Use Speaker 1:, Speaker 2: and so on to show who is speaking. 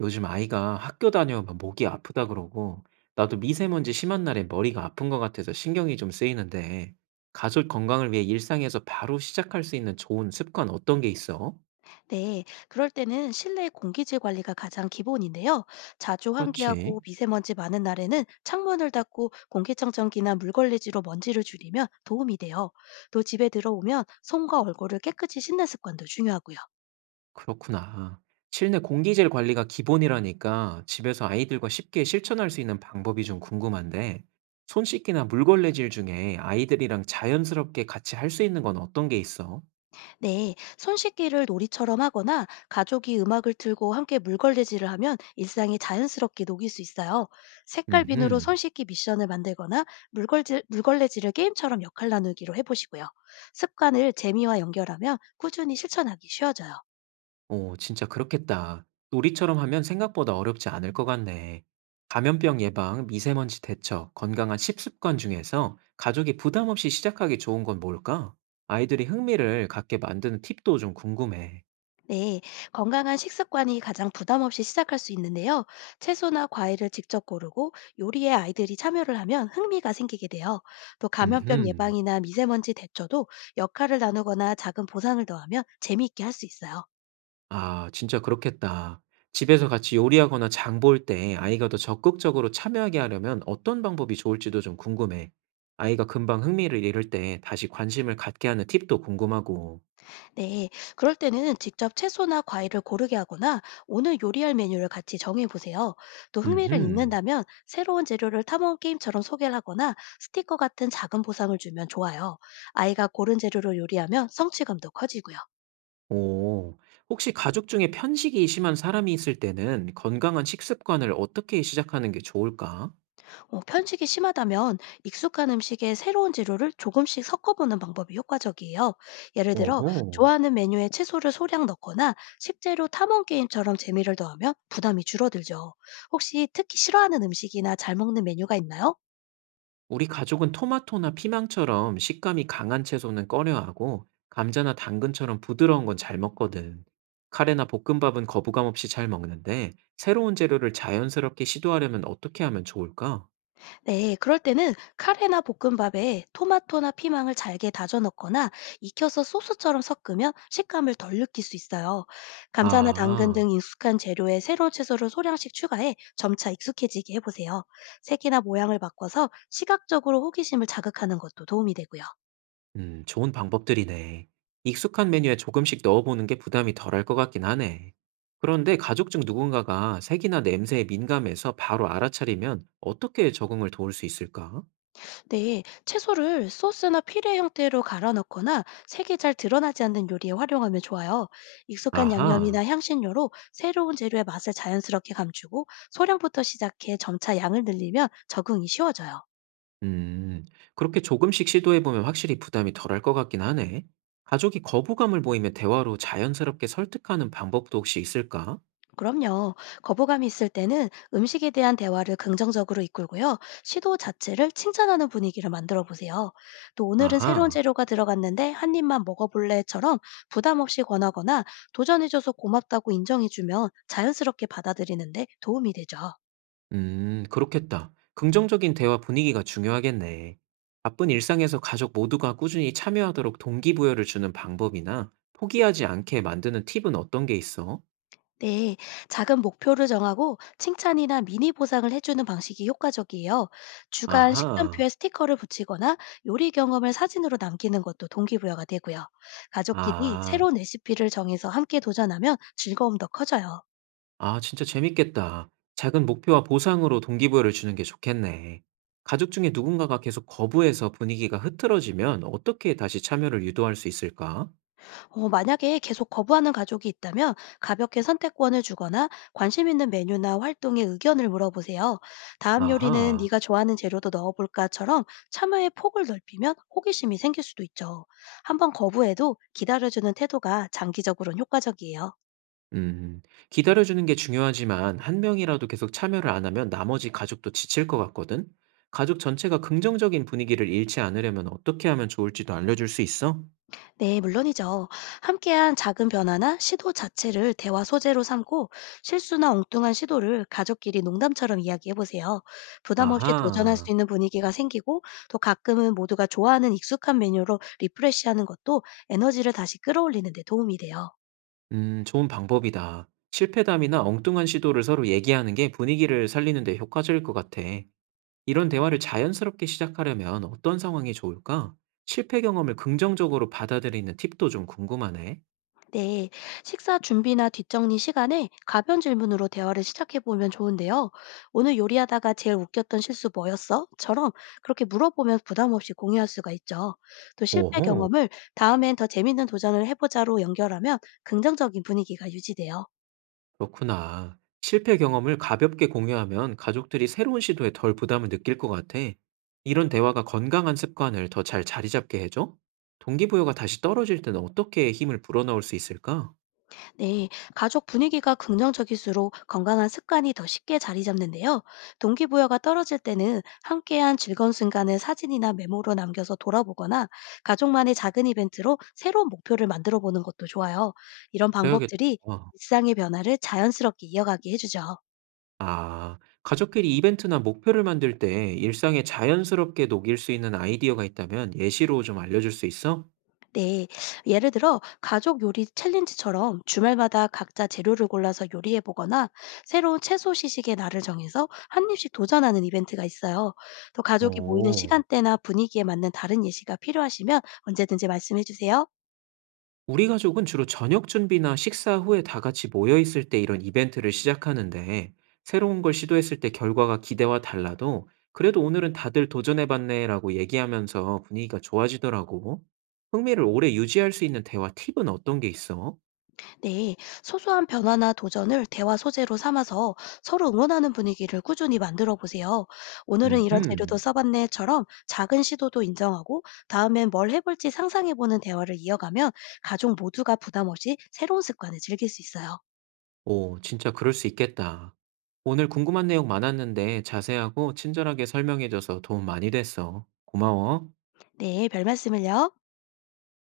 Speaker 1: 요즘 아이가 학교 다녀오면 목이 아프다 그러고, 나도 미세먼지 심한 날에 머리가 아픈 것 같아서 신경이 좀 쓰이는데, 가족 건강을 위해 일상에서 바로 시작할 수 있는 좋은 습관 어떤 게 있어?
Speaker 2: 네, 그럴 때는 실내 공기질 관리가 가장 기본인데요. 자주 환기하고
Speaker 1: 그렇지.
Speaker 2: 미세먼지 많은 날에는 창문을 닫고 공기청정기나 물걸레질로 먼지를 줄이면 도움이 돼요. 또 집에 들어오면 손과 얼굴을 깨끗이 씻는 습관도 중요하고요.
Speaker 1: 그렇구나. 실내 공기질 관리가 기본이라니까 집에서 아이들과 쉽게 실천할 수 있는 방법이 좀 궁금한데, 손 씻기나 물걸레질 중에 아이들이랑 자연스럽게 같이 할 수 있는 건 어떤 게 있어?
Speaker 2: 네, 손 씻기를 놀이처럼 하거나 가족이 음악을 틀고 함께 물걸레질을 하면 일상이 자연스럽게 녹일 수 있어요. 색깔 비누로 손
Speaker 1: 음흠.
Speaker 2: 씻기 미션을 만들거나 물걸레질을 게임처럼 역할 나누기로 해보시고요. 습관을 재미와 연결하면 꾸준히 실천하기 쉬워져요.
Speaker 1: 오 진짜 그렇겠다. 놀이처럼 하면 생각보다 어렵지 않을 것 같네. 감염병 예방, 미세먼지 대처, 건강한 식습관 중에서 가족이 부담 없이 시작하기 좋은 건 뭘까? 아이들이 흥미를 갖게 만드는 팁도 좀 궁금해.
Speaker 2: 네, 건강한 식습관이 가장 부담 없이 시작할 수 있는데요. 채소나 과일을 직접 고르고 요리에 아이들이 참여를 하면 흥미가 생기게 돼요. 또 감염병
Speaker 1: 음흠.
Speaker 2: 예방이나 미세먼지 대처도 역할을 나누거나 작은 보상을 더하면 재미있게 할 수 있어요.
Speaker 1: 아, 진짜 그렇겠다. 집에서 같이 요리하거나 장볼 때 아이가 더 적극적으로 참여하게 하려면 어떤 방법이 좋을지도 좀 궁금해. 아이가 금방 흥미를 잃을 때 다시 관심을 갖게 하는 팁도 궁금하고.
Speaker 2: 네, 그럴 때는 직접 채소나 과일을 고르게 하거나 오늘 요리할 메뉴를 같이 정해 보세요. 또 흥미를
Speaker 1: 음흠.
Speaker 2: 잃는다면 새로운 재료를 탐험 게임처럼 소개를 하거나 스티커 같은 작은 보상을 주면 좋아요. 아이가 고른 재료로 요리하면 성취감도 커지고요.
Speaker 1: 오. 혹시 가족 중에 편식이 심한 사람이 있을 때는 건강한 식습관을 어떻게 시작하는 게 좋을까?
Speaker 2: 편식이 심하다면 익숙한 음식에 새로운 재료를 조금씩 섞어보는 방법이 효과적이에요. 예를 들어
Speaker 1: 오호.
Speaker 2: 좋아하는 메뉴에 채소를 소량 넣거나 식재료 탐험 게임처럼 재미를 더하면 부담이 줄어들죠. 혹시 특히 싫어하는 음식이나 잘 먹는 메뉴가 있나요?
Speaker 1: 우리 가족은 토마토나 피망처럼 식감이 강한 채소는 꺼려하고 감자나 당근처럼 부드러운 건 잘 먹거든. 카레나 볶음밥은 거부감 없이 잘 먹는데 새로운 재료를 자연스럽게 시도하려면 어떻게 하면 좋을까?
Speaker 2: 네, 그럴 때는 카레나 볶음밥에 토마토나 피망을 잘게 다져 넣거나 익혀서 소스처럼 섞으면 식감을 덜 느낄 수 있어요. 감자나 당근
Speaker 1: 아.
Speaker 2: 등 익숙한 재료에 새로운 채소를 소량씩 추가해 점차 익숙해지게 해보세요. 색이나 모양을 바꿔서 시각적으로 호기심을 자극하는 것도 도움이 되고요.
Speaker 1: 좋은 방법들이네. 익숙한 메뉴에 조금씩 넣어보는 게 부담이 덜할 것 같긴 하네. 그런데 가족 중 누군가가 색이나 냄새에 민감해서 바로 알아차리면 어떻게 적응을 도울 수 있을까?
Speaker 2: 네, 채소를 소스나 피레 형태로 갈아 넣거나 색이 잘 드러나지 않는 요리에 활용하면 좋아요. 익숙한
Speaker 1: 아하,
Speaker 2: 양념이나 향신료로 새로운 재료의 맛을 자연스럽게 감추고 소량부터 시작해 점차 양을 늘리면 적응이 쉬워져요.
Speaker 1: 음, 그렇게 조금씩 시도해보면 확실히 부담이 덜할 것 같긴 하네. 가족이 거부감을 보이면 대화로 자연스럽게 설득하는 방법도 혹시 있을까?
Speaker 2: 그럼요. 거부감이 있을 때는 음식에 대한 대화를 긍정적으로 이끌고요. 시도 자체를 칭찬하는 분위기를 만들어 보세요. 또 오늘은 새로운
Speaker 1: 아하.
Speaker 2: 재료가 들어갔는데 한 입만 먹어볼래?처럼 부담 없이 권하거나 도전해줘서 고맙다고 인정해주면 자연스럽게 받아들이는데 도움이 되죠.
Speaker 1: 그렇겠다. 긍정적인 대화 분위기가 중요하겠네. 바쁜 일상에서 가족 모두가 꾸준히 참여하도록 동기부여를 주는 방법이나 포기하지 않게 만드는 팁은 어떤 게 있어?
Speaker 2: 네, 작은 목표를 정하고 칭찬이나 미니 보상을 해주는 방식이 효과적이에요. 주간 식단표에
Speaker 1: 아하,
Speaker 2: 스티커를 붙이거나 요리 경험을 사진으로 남기는 것도 동기부여가 되고요. 가족끼리
Speaker 1: 아,
Speaker 2: 새로운 레시피를 정해서 함께 도전하면 즐거움도 커져요.
Speaker 1: 아, 진짜 재밌겠다. 작은 목표와 보상으로 동기부여를 주는 게 좋겠네. 가족 중에 누군가가 계속 거부해서 분위기가 흐트러지면 어떻게 다시 참여를 유도할 수 있을까?
Speaker 2: 만약에 계속 거부하는 가족이 있다면 가볍게 선택권을 주거나 관심 있는 메뉴나 활동에 의견을 물어보세요. 다음 요리는
Speaker 1: 아하.
Speaker 2: 네가 좋아하는 재료도 넣어볼까처럼 참여의 폭을 넓히면 호기심이 생길 수도 있죠. 한번 거부해도 기다려주는 태도가 장기적으로는 효과적이에요.
Speaker 1: 음, 기다려주는 게 중요하지만 한 명이라도 계속 참여를 안 하면 나머지 가족도 지칠 것 같거든? 가족 전체가 긍정적인 분위기를 잃지 않으려면 어떻게 하면 좋을지도 알려줄 수 있어?
Speaker 2: 네, 물론이죠. 함께한 작은 변화나 시도 자체를 대화 소재로 삼고 실수나 엉뚱한 시도를 가족끼리 농담처럼 이야기해 보세요. 부담 없이 도전할 수
Speaker 1: 아하,
Speaker 2: 있는 분위기가 생기고 또 가끔은 모두가 좋아하는 익숙한 메뉴로 리프레시하는 것도 에너지를 다시 끌어올리는 데 도움이 돼요.
Speaker 1: 좋은 방법이다. 실패담이나 엉뚱한 시도를 서로 얘기하는 게 분위기를 살리는 데 효과적일 것 같아. 이런 대화를 자연스럽게 시작하려면 어떤 상황이 좋을까? 실패 경험을 긍정적으로 받아들이는 팁도 좀 궁금하네.
Speaker 2: 네, 식사 준비나 뒷정리 시간에 가벼운 질문으로 대화를 시작해 보면 좋은데요. 오늘 요리하다가 제일 웃겼던 실수 뭐였어? 처럼 그렇게 물어보면 부담 없이 공유할 수가 있죠. 또 실패
Speaker 1: 오호.
Speaker 2: 경험을 다음엔 더 재밌는 도전을 해보자로 연결하면 긍정적인 분위기가 유지돼요.
Speaker 1: 그렇구나. 실패 경험을 가볍게 공유하면 가족들이 새로운 시도에 덜 부담을 느낄 것 같아. 이런 대화가 건강한 습관을 더 잘 자리 잡게 해줘? 동기부여가 다시 떨어질 때는 어떻게 힘을 불어넣을 수 있을까?
Speaker 2: 네, 가족 분위기가 긍정적일수록 건강한 습관이 더 쉽게 자리 잡는데요. 동기부여가 떨어질 때는 함께한 즐거운 순간을 사진이나 메모로 남겨서 돌아보거나 가족만의 작은 이벤트로 새로운 목표를 만들어 보는 것도 좋아요. 이런
Speaker 1: 그래야겠다.
Speaker 2: 방법들이 일상의 변화를 자연스럽게 이어가게 해주죠.
Speaker 1: 아, 가족끼리 이벤트나 목표를 만들 때 일상에 자연스럽게 녹일 수 있는 아이디어가 있다면 예시로 좀 알려줄 수 있어?
Speaker 2: 네. 예를 들어 가족 요리 챌린지처럼 주말마다 각자 재료를 골라서 요리해 보거나 새로운 채소 시식의 날을 정해서 한 입씩 도전하는 이벤트가 있어요. 또 가족이 모이는
Speaker 1: 오.
Speaker 2: 시간대나 분위기에 맞는 다른 예시가 필요하시면 언제든지 말씀해 주세요.
Speaker 1: 우리 가족은 주로 저녁 준비나 식사 후에 다 같이 모여 있을 때 이런 이벤트를 시작하는데, 새로운 걸 시도했을 때 결과가 기대와 달라도, 그래도 오늘은 다들 도전해봤네라고 얘기하면서 분위기가 좋아지더라고. 흥미를 오래 유지할 수 있는 대화 팁은 어떤 게 있어?
Speaker 2: 네, 소소한 변화나 도전을 대화 소재로 삼아서 서로 응원하는 분위기를 꾸준히 만들어 보세요. 오늘은 이런 재료도
Speaker 1: 음흠.
Speaker 2: 써봤네처럼 작은 시도도 인정하고 다음엔 뭘 해볼지 상상해 보는 대화를 이어가면 가족 모두가 부담 없이 새로운 습관을 즐길 수 있어요.
Speaker 1: 오, 진짜 그럴 수 있겠다. 오늘 궁금한 내용 많았는데 자세하고 친절하게 설명해줘서 도움 많이 됐어. 고마워.
Speaker 2: 네, 별 말씀을요.